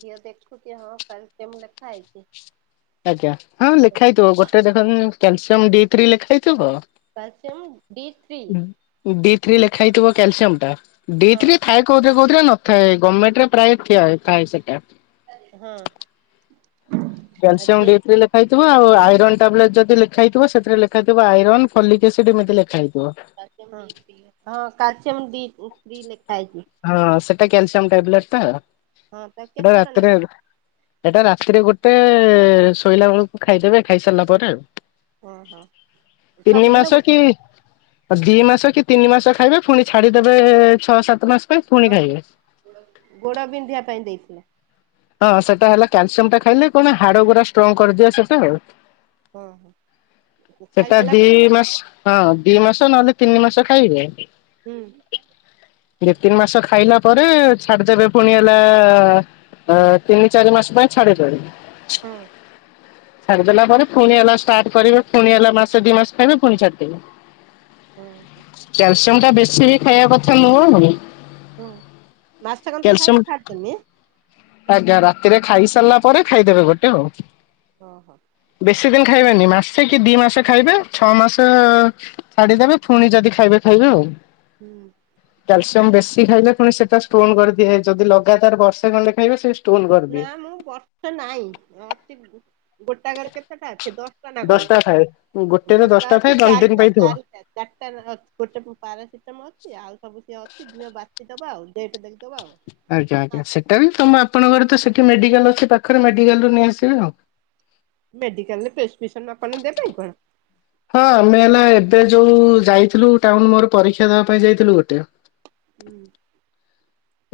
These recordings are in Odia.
ଝିଅ ଦେଖୁଛି ହଁ କ୍ୟାଲସିୟମ ଲେଖା ହେଇଛି। ଆଜ୍ଞା। ହଁ ଲେଖା ହେଇଥିବ, ଗୋଟେ ଦେଖନ୍ତୁ କ୍ୟାଲସିୟମ ଡି ଥ୍ରୀ ଲେଖା ହେଇଥିବ calcium D three? D three ଲେଖା ହେଇଥିବ କ୍ୟାଲସିୟମଟା, ଡି ହଁ ଥ୍ରୀ ଫାଇବ କୋଉଥିରେ କୋଉଥିରେ ନଥାଏ, ଗମେଣ୍ଟରେ ପ୍ରାୟ ଠିଆଏ ଥାଏ ସେଟା। ହଁ। କ୍ୟାଲସିୟମ ଝିଅ ଡି ଥ୍ରି ଲେ ଖା ହେଇଥିବ, ଆଉ ଆଇରନ୍ ଟାବଲେଟ୍ ଯଦି ଲେଖା ହେଇଥିବ, ସେଥିରେ ଲେଖା ହେଇଥିବ ଆଇରନ୍ ଫଲିକ ଏସିଡ ଏମିତି ଲେଖା ହେଇଥିବ। ହଁ କ୍ୟାଲସିୟମ ଡି ଥ୍ରି ଲେଖା ହେଇଛି। ହଁ ସେଟା କ୍ୟାଲସିୟମ ଟାବଲେଟଟା ଆଉ। ହଁ ତା ସେଟା କେତେଟା ଲେଖା ରାତିରେ ସେଇଟା ରାତିରେ ଗୋଟେ, ଶୋଇଲା ବେଳକୁ ଖାଇଦେବେ ଖାଇସାରିଲା ପରେ ଆଉ। ହଁ ହଁ ତିନି ସବୁଦିନ ମାସ ଗୋଟେ କି ଅ ଦି ମାସ କି ତିନି ମାସ ଖାଇବେ, ଫୁଣି ଛାଡିଦେବେ ଛଅ ସାତ ଝିଅ ମାସ ପାଇଁ, ଫୁଣି ତତେ ଖାଇବେ। ଗୋଡ ବିନ୍ଧିବା ପାଇଁ ଦେଇଥିଲା। ହଁ ସେଟା ହେଲା କାଲସିୟମଟା ଖାଇଲେ, କଣ ହାଡ ଗୁଡା ଷ୍ଟ୍ରଙ୍ଗ କରିଦିଏ ସେଟା ଆଉ। ହଁ ହଁ ସେଟା ଖାଇସାରିଲା ଦି ପରେ ମାସ ହଁ ଦି ମାସ ନହେଲେ ତିନି ମାସ ଖାଇବେ। ହୁଁ ଦି ତିନି ମାସ ଖାଇଲା ପରେ ଛାଡିଦେବେ ପୁଣି ହେଲା ଆ ତିନି ଚାରି ମାସ ପାଇଁ ଛାଡିଦେବେ। ହଁ ଛାଡିଦେଲା ପରେ ପୁଣି ହେଲା ଷ୍ଟାର୍ଟ କରିବେ ପୁଣି ହେଲା ମାସେ ଦି ମାସ ଖାଇବେ ପୁଣି ଛାଡିଦିବେ। ହଁ ହ କ୍ୟାଲସିୟମ ଟା ବେଶୀ ହିଁ ଖାଇବା କଥା ନୁହଁ ହଁ ମାସେ କତିରୁ କ୍ୟାଲସିୟମ ଖାଇକି ଛାଡିଦେମି? ଆଜ୍ଞା ରାତିରେ ଖାଇସାରିଲା ପରେ ଖାଇଦେବେ ଗୋଟେ ଆଉ। ହଁ ହଁ ବେଶୀ ଦିନ ଖାଇବେନି ମାସେ କି ଦି ମାସ ଖାଇବେ ଛଅ ମାସ ଛାଡିଦେବେ ପୁଣି ଯଦି ଖାଇବେ ଖାଇବେ ଆଉ। ହୁଁ କ୍ୟାଲସିୟମ ବେଶୀ ଖାଇଲେ ପୁଣି ସେଟା ଷ୍ଟୋନ କରିଦିଆଯଏ ଯଦି ଲାଗାତାର ବର୍ଷେ ଖଣ୍ଡେ ଖାଇବେ ସେ ଷ୍ଟୋନ ନା କରିଦିଏ। ମୁଁ ବର୍ଷେ ନାଇ ଅଛି ଗୋଟାକରେର କେତେଟା ଅଛି ଦଶ ଟା ନା କଣ ଦଶଟା ଥାଏ ଗୋଟେରେ ଦଶଟା ଥାଏ ଅଛି ଦଶ ଦିନ ଚାରିଟା ପାଇଁ ଥିବ। ଚାରିଟା ଚାରି ଚାରିଟା ନେଖା ଅଛି ଗୋଟେ ପାରାସିଟମ ଅଛି ଆଉ ସବୁ ସିଏ ଅଛି ଝିଅ ବାଛିଦବା ଆଉ ଡେଟ ଦେକିଦବା ଆଉ। ଆଜ୍ଞା ଆଜ୍ଞା ସେଇଟା ବି ତମ ଆପଣଙ୍କର ତ ସେଠି ମେଡିକାଲ ଅଛି ପାଖରେ ମେଡିକାଲରୁ ନେଇ ଆସିବେ ଆଉ। ମେଡିକାଲରେ ପ୍ରେସକ୍ରିପସନ ଆପଣ ଦେବେ କଣ? ହଁ ଆମେ ହେଲା ଏବେ ଯୋଉ ଯାଇଥିଲୁ ଟାଉନ ମୋର ପରୀକ୍ଷା ଦେବା ପାଇଁ ଯାଇଥିଲୁ ଗୋଟେ। ହୁଁ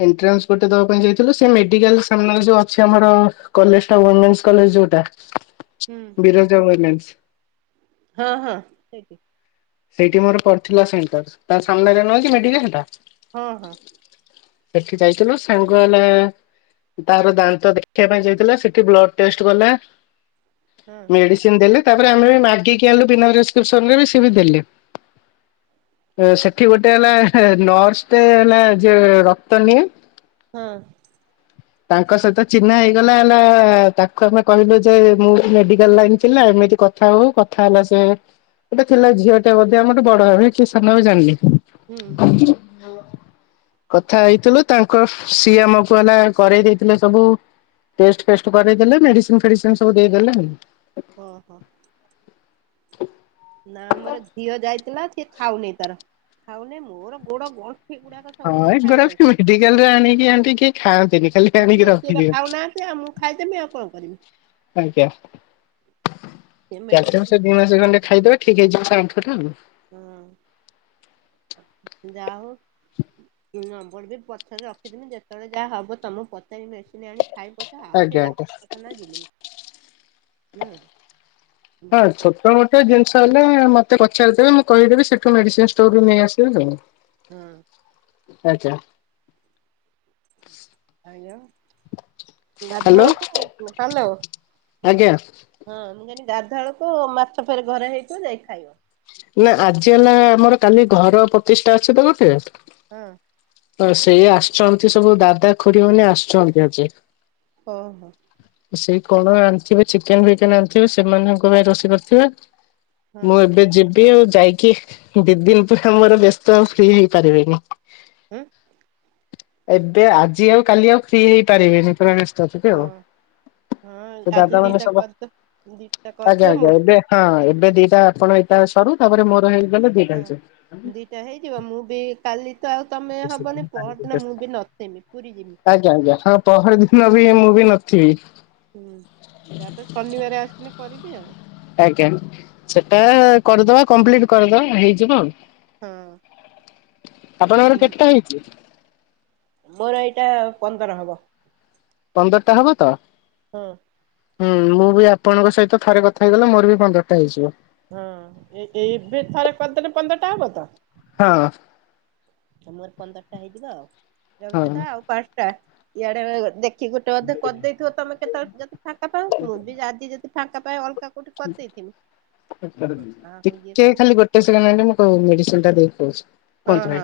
ଏଣ୍ଟ୍ରାନ୍ସ ଗୋଟେ ଦବା ପାଇଁ ଯାଇଥିଲୁ ସେ ମେଡିକାଲ ସାମ୍ନାରେ ଯୋଉ ଅଛି ଆମର କଲେଜ ଟା ୱମେନ୍ସ କଲେଜ ଯୋଉଟା। [inaudible] ହୁଁ ବିରଜା ୱେମେସ ହଁ ହଁ ସେଇଠି ସେଇଠି ମୋର ପଡିଥିଲା ସେଣ୍ଟର ତା ସାମ୍ନାରେ ନୁହେକି ମେଡିକାଲ ଟା ହଁ ହଁ ସେଠି ଯାଇଥିଲୁ ସାଙ୍ଗ ହେଲା ତାର ଦାନ୍ତ ଦେଖିବା ପାଇଁ ଯାଇଥିଲା ସେଠି ବ୍ଲଡ ଟେଷ୍ଟ କଲା। ହଁ ମେଡିସିନ ଦେଲେ ତାପରେ ଆମେ ବି ମାଗିକି ଆଣିଲୁ ବିନା ପ୍ରେସକ୍ରିସନ ରେ ବି ସେ ବି ଦେଲେ। ସେଠି ଗୋଟେ ହେଲା ନର୍ସଟେ ହେଲା ଯେ ର କ୍ତ ନିଏ ହଁ [inaudible] ତାଙ୍କ ସହିତ ଚିହ୍ନା ହେଇଗଲା ହେଲା ତାକୁ ଆମେ କହିଲୁ ଯେ ମୁଁ ମେଡିକାଲ ଲାଇନ ପିଲା ଏମିତି କ କଥା ହଉ କଥା ହେଲା ସେ ଗୋଟେ ଥିଲା ଝିଅ ଟେ ହେବ ସିଏ ଆମଠୁ ବଡ ହେବେ କି ସାନ ହେବେ ଜାଣିନି। ହୁଁ କଥା ହେଇଥିଲୁ ତାଙ୍କ ସିଏ ଆମକୁ ହେଲା କରେଇ ଦେଇଥିଲେ ସବୁ ଟେଷ୍ଟ ଫେଷ୍ଟ କରେଇଦେଲେ ମେଡିସିନ ଫେଡିସିନ ସବୁ ଦେଇଦଲେ। ଓ ହ ନା ମୋର ଝିଅ ଯାଇଥିଲା ସିଏ ଖାଉନି ତାର ଖାଉନି ମୋର ଗୋଡ ଗଣ୍ଠି ଗୁଡାକ ହଁ ସବୁ ଏ ବଥା ଗୁଡ଼ାକ ହେଇଯାଉଛି। ମେଡିକାଲ ରେ ଆଣିକି ଆଣ୍ଟି କେଇ ଖାଆନ୍ତିନି ଖାଲି ଆଣିକି ସିଏ ସେ ରଖିଦିଅନ୍ତି। ଖାଉନାହାନ୍ତି ଆଉଁ ଖାଇଦେବି ଆଉ କଣ କରିବି। ଆଜ୍ଞା ଏ ମେଡିକା ହଁ ସେ ଦି ମାସେ ଖଣ୍ଡେ ଖାଇଦେବେ ଠିକ ହେଇଯିବ ଆଣ୍ଠୁ ଟା ଆଉ। ହଁ ଯା ହଉ ନମ୍ବର ବି ପଛରେ ରଖିଦେମି ଯେତେବେଳେ ଯାହା ହବ ତମକୁ ପଚାରି ମେଡିସିନ ଆଣିକି ଖାଇପି ପଛେ ଆଉ ଆଜ୍ଞା ସେଇଟା ଆଜ୍ଞା। ଡା ଖାନ ଯିବିନି ନା ହଁ ଛୋଟ ମୋଟ ଜିନିଷ ହେଲେ ମତେ ପଚାରିଦେବେ ମୁଁ କହିଦେବି ସେଠୁ ମେଡିସିନ ହୁଁ ଷ୍ଟୋରରୁ ନେଇ ଆସିବେ ଆଉ ହଁ ଆଛା ଆଇଲୋ ହ୍ୟାଲୋ ଗାଧୁଆଳକୁ ହାଲୋ ଆଜ୍ଞା। ହଁ ମୁଁ କଇନି ଗାଧୁଆଳକୁ ମାଛ ଫେରେ ଘରେ ହେଇଥିବ ଯାଇ ଖାଇବ। ନା ଆଜି ହେଲା ଆମର କାଲି ଘର ପ୍ରଚିଷ୍ଠା ଅଛିତ ଗୋଟେ। ହଁ ହଁ ସେଇ ଆସୁଛନ୍ତି ସବୁ ଦାଦା ଖୁୁଡି ମାନେ ଆସୁଛନ୍ତି ଆଜି। ହଁ ହୋ ସେଇ କଣ ଆଣିଥିବେ ଚିକେନ ଫିକେନ ଆଣିଥିବେ ସେମାନଙ୍କ ପାଇଁ ରୋଷେଇ କରିଥିବେ। ହଁ ମୁଁ ଏବେ ଯିବି ଆଉ ଯାଇକି ଦି ଦିନ ପୁରା ଆମର ବ୍ୟସ୍ତ ଆଉ ଫ୍ରି ହେଇପାରିବିନି। ହୁଁ ଏବେ ଆଜି ଆଉ କାଲି ଆଉ ଫ୍ରି ହେଇପାରିବେନି କାରଣ ଚତୁର୍ଥୀ ଆଉ ହଁ ହଁ ସେ ଆଜି ଦାଦା ମାନେ ଦିଟା ସବ କରିଦ ଦିଟା ଆଜ୍ଞା କରିଦିଅ ମୁଁ ଆଜ୍ଞା ଏବେ ହଁ ଏବେ ଦିଟା ଆପଣ ଏଇଟା ସରୁ ତାପରେ ମୋର ହେଇଗଲେ ଦିଟା ହଁ ହେଇଯିବ। ଦିଟା ହେଇଯିବ ମୁଁ ବି କାଲି ତ ଆଉ ତମେ ହବନି। ପହରଦିନ ମୁଁ ବି ନଥିଲି ପୁରୀ ଯିବି। ଆଜ୍ଞା ଆଜ୍ଞା ହଁ ପହର ଦିନ ବି ମୁଁ ବି ନଥିବି। ହୁଁ ତାପରେ ଶନିବାର ଆସିଲି କରିବି। ଆଉ ଆଜ୍ଞା ସେଟା କରିଦବା କମ୍ପ୍ଲିଟ କରିଦବା ହେଇଯିବ। ଆଉ ହଁ ଆପଣଙ୍କର କେତେଟା ହେଇଛି? ମୋର ଏଇଟା ପନ୍ଦର ହବ। ପନ୍ଦରଟା ହବ ତ। ହଁ ହୁଁ ମୁଁ ବି ଆପଣଙ୍କ ସହିତ ଥରେ କଥା ହେଇଗଲେ ମୋର ବି ପନ୍ଦରଟା ହେଇଯିବ। ହଁ ଏ ଏବେ ଥରେ ପନ୍ଦଟ ପନ୍ଦରଟା ହବ ତ? ହଁ ମୋର ପନ୍ଦରଟା ହେଇଯିବ। ଆଉ ରହୁଛି ହଁ। ତ ଆଉ ପାଞ୍ଚଟା ଇଆଡେ ଦେଖ ଗୋଟେ ଅଧେ କରିଦେଇଥିବ ତମେ କେତେବେଳେ ଯଦି ଫାଙ୍କା ପାଉ ମୁଁ ବି ଆଜି ଯଦି ଫାଙ୍କା ପାଏ ଅଲଗା କୋଉଠି କରିଦେଇଥିବି [inaudible] ଆଉ ଇଏ ଟିକେ କରିବି ଖାଲି ଗୋଟେ ଗୋଟେ ସେକେଣ୍ଡ ପାଇଁ ମୁଁ ଟିକେ ମେଡିସିନ୍ ଟା ଦେଇ କି, ହଁ କୁହନ୍ତୁ ହଁ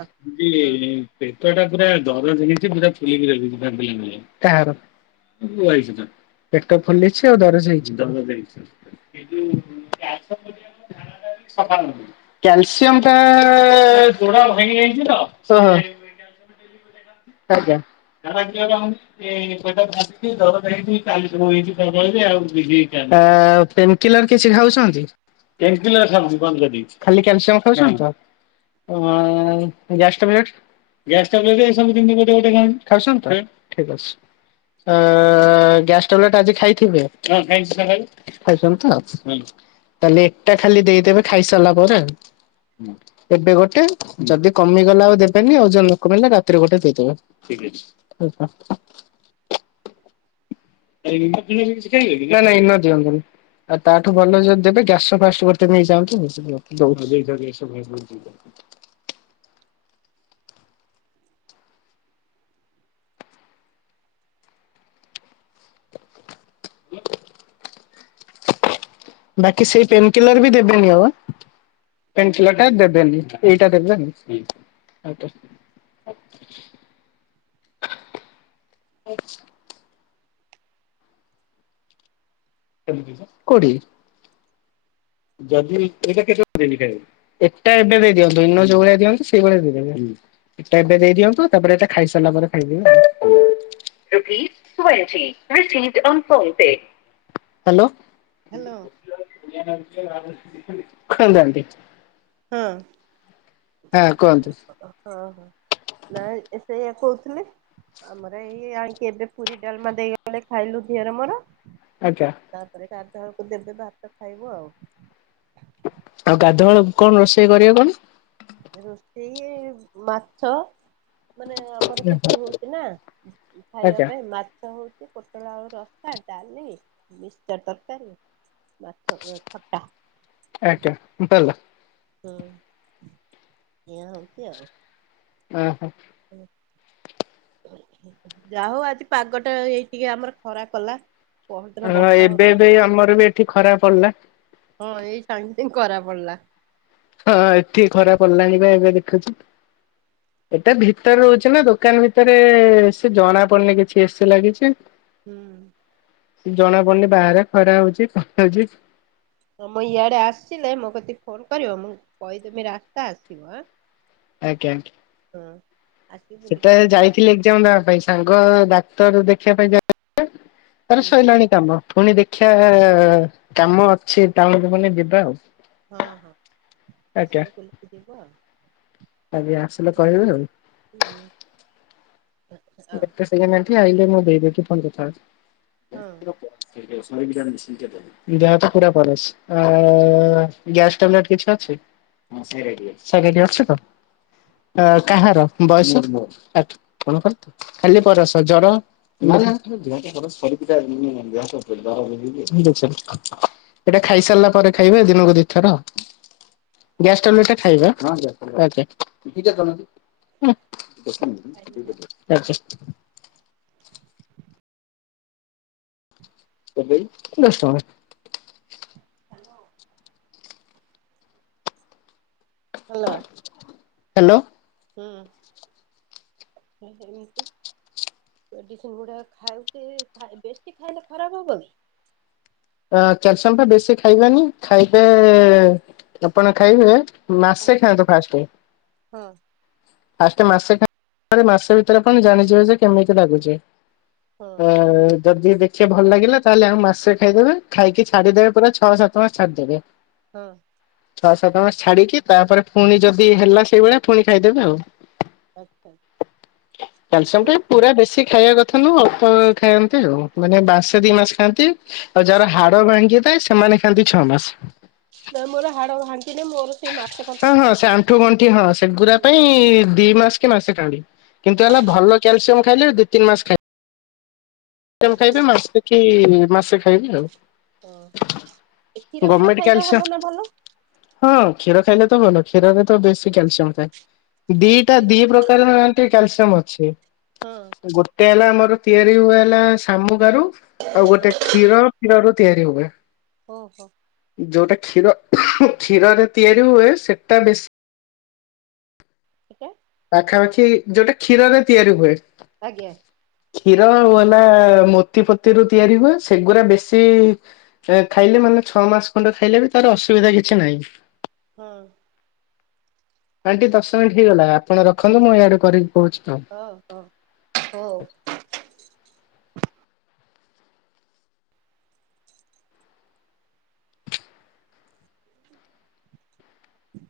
ହଁ ପେଟ ଟା ପୁରା ଦରଜ ହେଇଛି ପୁରା ଫୁଲିକି ରଖିଛି ନାନୀ, କାହାର? ପେଟ ଫୁଲିଛି ଆଉ ଦରଜ ହେଇଛି? ଦରଜ ହେଇଛି ଏଇ ଯୋଉ [inaudible] ଝାଡ଼ା ସଫା ହଉନି। କ୍ୟାଲସିୟମ ଟା ଗୋଡ଼ ଭାଙ୍ଗି ଯାଇଛିତ ଓଃ ଆଜ୍ଞା ଝାଡ଼ା କ୍ଲିୟର ହଉନି? ଏ ପେଟ କାଟୁଚି ଦରଜ ହେଇଚି। କାଲି ସବୁ ହେଇଚି, କଣ କହିଲେ ଆ କିଲର କିଛି ଖାଉଛନ୍ତି? ପେନକିଲର ଖାଉନି ବନ୍ଦ କରିଦେଇଛି। ଖାଲି କ୍ୟାଲସିଅମ ଖାଉଛନ୍ତି। ତ ଆଃ ଗ୍ୟାସ ଟାବଲେଟ ଗ୍ୟାସ ଟାବଲେଟ ସବୁଦିନ ଗୋଟେ ଗୋଟେ ଖାଉଛି। ଖାଉଛନ୍ତି ତ ଠିକ ଅଛି। ଆଃ ଗ୍ୟାସ ଟାବଲେଟ ଆଜି ଖାଇଥିବେ? ହଁ ଖାଇଚି ସକାଳୁ। ଖାଇଛନ୍ତି ତ ତାହଲେ ଏଟା ଖାଲି ଦେଇଦେବେ ଖାଇସାରିଲା ପରେ ଆଉ ଏବେ ଗୋଟେ। ଯଦି କମିଗଲା ଆଉ ଦେବେନି। ଆଉ ଜ ନ କମିଲା ରା ତି ରେ ଗୋଟେ ଦେଇଦେବେ। ଠିକ୍ ଅଛି। ଇନୋ ଫିନ ସେ କିଛି ଖାଇବେନି? ନାଁ ନାଁ ଇନୋ ଦିଅନ୍ତୁନି। ଆଉ ତାଠୁ ଭଲ ଯଦି ଦେବେ ଗ୍ୟାସ ଫାଷ୍ଟ ନେଇ ଯାଆନ୍ତୁ। [inaudible] [inaudible] [unintelligible] ବାକି ସେଇ ପେନ କିଲର ବି ଦେବେନି ଆଉ। ପେନକିଲରଟା ଦେବେନି ଏଇଟା ଦେବେ। ହୁଁ ଆଛ କୋଉଠି? ଯଦି ଏଇଟା କେତେବେଳେ ଦିନରେ ଖାଇବି? ଏଟା ଏବେ ଦେଇ ଦିଅନ୍ତୁ ଇନ ଯୋଉ ଭଳିଆ ଦିଅନ୍ତୁ ସେଇଭଳିଆ ଦେଇ ଦେବେ। ଏଟେ ଏବେ ଦେଇ ଦିଅନ୍ତୁ ତାପରେ ଏତେ ଖାଇ ସାରିଲା ପରେ ଖାଇ ଦେବେ ଆଉ। ହ୍ୟାଲୋ। ହ୍ୟାଲୋ [unintelligible] ହଁ। ହଁ କୁହନ୍ତୁ। ହଁ ହଁ ନାଇ ସେଇଆ କହୁଥିଲି। ଆମର ଏଇ ଆକି ଏବେ ପୁରୀ ଡାଲମା ଦେଇଗଲେ ଖାଇଲୁ ଝିଅର ମୋର। ଆଜ୍ଞା। ତାପରେ ଗାଧୁଆ ବେଳକୁ ଦେବେ ଭାତ ଖାଇବୁ ଆଉ। ଆଉ ଗାଧୁଆଳ କଣ ରୋଷେଇ କରିବେ କଣଣି? ରୋଷଇ ମାଛ। ମାନେ ଆମର ସେତି ହଉଛି ନା ଖାଇବା ଆଜ୍ଞା ପାଇଁ ମା ମାଛ ହଉଛି ପୋଟଳ ଆଉ ରସା ଡାଲି ମିକ୍ସଚର ତରକାରୀ। ମାଛ ତ ଖଟା। ଆଜ୍ଞା [unintelligible] ହୁଁ ଏଇଆ ହେଉଛି ଆଉ। ଓହୋ। ହୁଁ। ଯା ହଉ ଆଜି ପାଗଟା ଏଇଠିକେ ଆମର ଖରା କଲା। ପହରଦିନ ହଁ ବର୍ଷା ଏବେ ହଉଥିଲା ବି ଆମର ବି ଏଠି ଖରାପ ପଡିଲା। ହଁ ଏଇ ସାଙ୍ଗେ ସାଙ୍ଗ କରା ପଡିଲା। ହଁ ଏଠିକି ଖରାପ ପିଲାଣି ବା ଏବେ ଦେଖୁଛୁ। ଏଟା ଭିତରେ ରହୁଛି ନା ଦୋକାନ ଭିତରେ ସେ ଜଣା ପଡୁନି କିଛି ଏ ସି ଲାଗିଛି। ହୁଁ। ଜଣା ପଡୁନି ବାହାରେ ଖରା ହଉଛି କଣ ହଉଛି। ହଁ ମୁଁ ଇଆଡେ ଆସିଲେ ମୋ କତିକି ଫୋନ କରିବ ମୁଁ କହିଦମି ରାସ୍ତା ଆସିବ। ଆଜ୍ଞା। ହଁ। ଆସିକି ସେଟା ବୁଲିକି ଯିବ ଯାଇଥିଲେ ଏଜଣ ପାଇଁ ସାଙ୍ଗ ଡାକ୍ତର ଦେଖିବା ପାଇଁ ଯାଉ। ତାର ହୁଁ ସରଲାଣି କାମ ପୁଣି ଦେଖିବା କାମ ଅଛି ଟାଉନ ପୁଣି ଯିବା ଆଉ। ହଁ ହଁ। ଆଜ୍ଞା ଆସିକି ବୁଲିକି ଯିବ ଆଉ। ଆଜି ଆସିଲେ ହଉ କହିବୁ ଆଉ। ହୁଁ ଆଉ [unintelligible] ମୁଁ ଦେଇଦେବି ହଁ [unintelligible] ଦେହ ହାତ ପୁରା ପରାସ ଆ ଗ୍ୟାସ ଟାବଲେଟ କିଛି ଅଛି? ସେଡି ଅଛି ତ? ଆ କାହାର ବୟସ ଆ [unintelligible] ଖାଲି ବରସ ଜର [unintelligible] ଏଇଟା ଖାଇସାରିଲା ପରେ ଖାଇବେ ଦିନକୁ ଦିଥର। ଗ୍ୟାସ ଟ୍ୟାଵଲେଟ ଟା ଖାଇବେ ଆଜ୍ଞା। ଆଚ୍ଛା। ଦଶ ଟଙ୍କା। ହ୍ୟାଲୋ। ହ୍ୟାଲୋ। ହ୍ୟାଲୋ। ହୁଁ ଏମିତି। ମେଡ଼ିସିନ୍ ଗୁଡ଼ାକ ଖାଉ କିବେଶୀ ଖାଇଲେ ଖରାପ ହେବନି। କ୍ୟାଲସିୟମ ତ ବେଶୀ ଖାଇବେନି ଖାଇବେ ଆପଣ ଖାଇବେ। ମାସେ ଖାଆନ୍ତୁ ଫାଷ୍ଟ। ହଁ। ଆଷ୍ଟ ମାସେ ମାସେ ଭିତରେ ପ ଜାଣିଯିବେ ଯେ କେମିତି ଲାଗୁଛି। ହଁ ଅ ଯଦି ଦେଖିବା ଭଲ ଲାଗିଲା ତାହେଲେ ଆମ ମାସରେ ଖାଇଦେବେ ଖାଇକି ହଁ ଛାଡିଦେବେ ପୁରା ଛଅ ସାତ ତ ଛାଡି ଦେବେ। ହଁ। ଛଅ ସାତ ଛାଡ଼ିକି ତାପରେ ପୁଣି ଯଦି ହେଲା ସେଇଭଳିଆ ପୁଣି ଖାଇଦେବେ ଆଉ। ଆଚ୍ଛା। କାଲସିୟମ ଟା ପୁରା ବେଶୀ ଖାଇବା କଥା ନୁ ଅଳ୍ପ ଖାଆନ୍ତି ଆଉ। ମାନେ ମାସେ ଦି ମାସେ ଖାଆନ୍ତି। ଆଉ ଯାହାର ହାଡ ଭାଙ୍ଗି ଥାଏ ସେମାନେ ଖାଆନ୍ତି ଛଅ ମାସ। ନା ମୋର ହାଡ ଭାଙ୍ଗିନୀ ମୋର। ସେଇ ମାସେ ହଁ କନ୍ତରୁ ହଁ ସେ ଖାଇଦେଲି। ଆଣ୍ଠୁ ଗଣ୍ଠି ହଁ ସେଗୁରା ହୁଁ ପାଇଁ ଦି ମାସ କି ମାସେ ଖାଆନ୍ତି। କିନ୍ତୁ ହେଲା ଭଲ କ୍ୟାଲସିୟମ ଖାଇଲେ ଦିଇ ତିନି ମାସ ଖାଇ ଟେମ୍ ଖାଇବେ ମାସେ କି ମାସେ ଖାଇବେ ଆଉ। ଓହୋ ଏ କ୍ଷୀର ଫିର ଗଭର୍ଣ୍ଣମେଣ୍ଟ ଖାଇଲେ କ୍ୟାଲସିୟମ ହବ ନା ଭଲ। ହଁ କ୍ଷୀର ଖାଇଲେ ତ ଭଲ କ୍ଷୀରରେ ତ ବେଶୀ କ୍ୟାଲସିୟମ ଥାଏ। ଆଉ ଦିଟା କ୍ଷୀର ଦି ପ୍ରକାର ଏ କ୍ୟାଲସିୟମ ଅଛି। ହଁ। ଗୋଟେ ହେଲା ଆମର ତିଆରି ହୁଏ ହେଲା ଶାମୁ କାରୁ। ଆଉ ଗୋଟେ କ୍ଷୀର କ୍ଷୀର ରୁ ତିଆରି ହୁଏ। ଓହୋ। ଯେଉଁଟା କ୍ଷୀର କ୍ଷୀରରେ ତିଆରି ହୁଏ ସେଇଟା ବେଶୀ କେତେ? ପାଖାପାଖି ଯୋଉଟା କ୍ଷୀରରେ ତିଆରି ହୁଏ। ଆଜ୍ଞା। କ୍ଷୀର ହେଲା ମୋତି ପତି ରୁ ତିଆରି ହୁଏ ସେଗୁଡା ବେଶୀ ଖାଇଲେ ମାନେ ଛଅ ମାସ ଖଣ୍ଡେ ଖାଇଲେ ବି ତାର ଅସୁବିଧା କିଛି ନାହିଁ। ହଁ। ଆଣ୍ଟି ଦଶ ମିନିଟ୍ ହେଇଗଲା ଆପଣ ରଖନ୍ତୁ ମୁଁ ଇଆଡେ କରିକି କହୁଛି ଆଉ। ହଁ ହଁ ହଉ। ହୁଁ।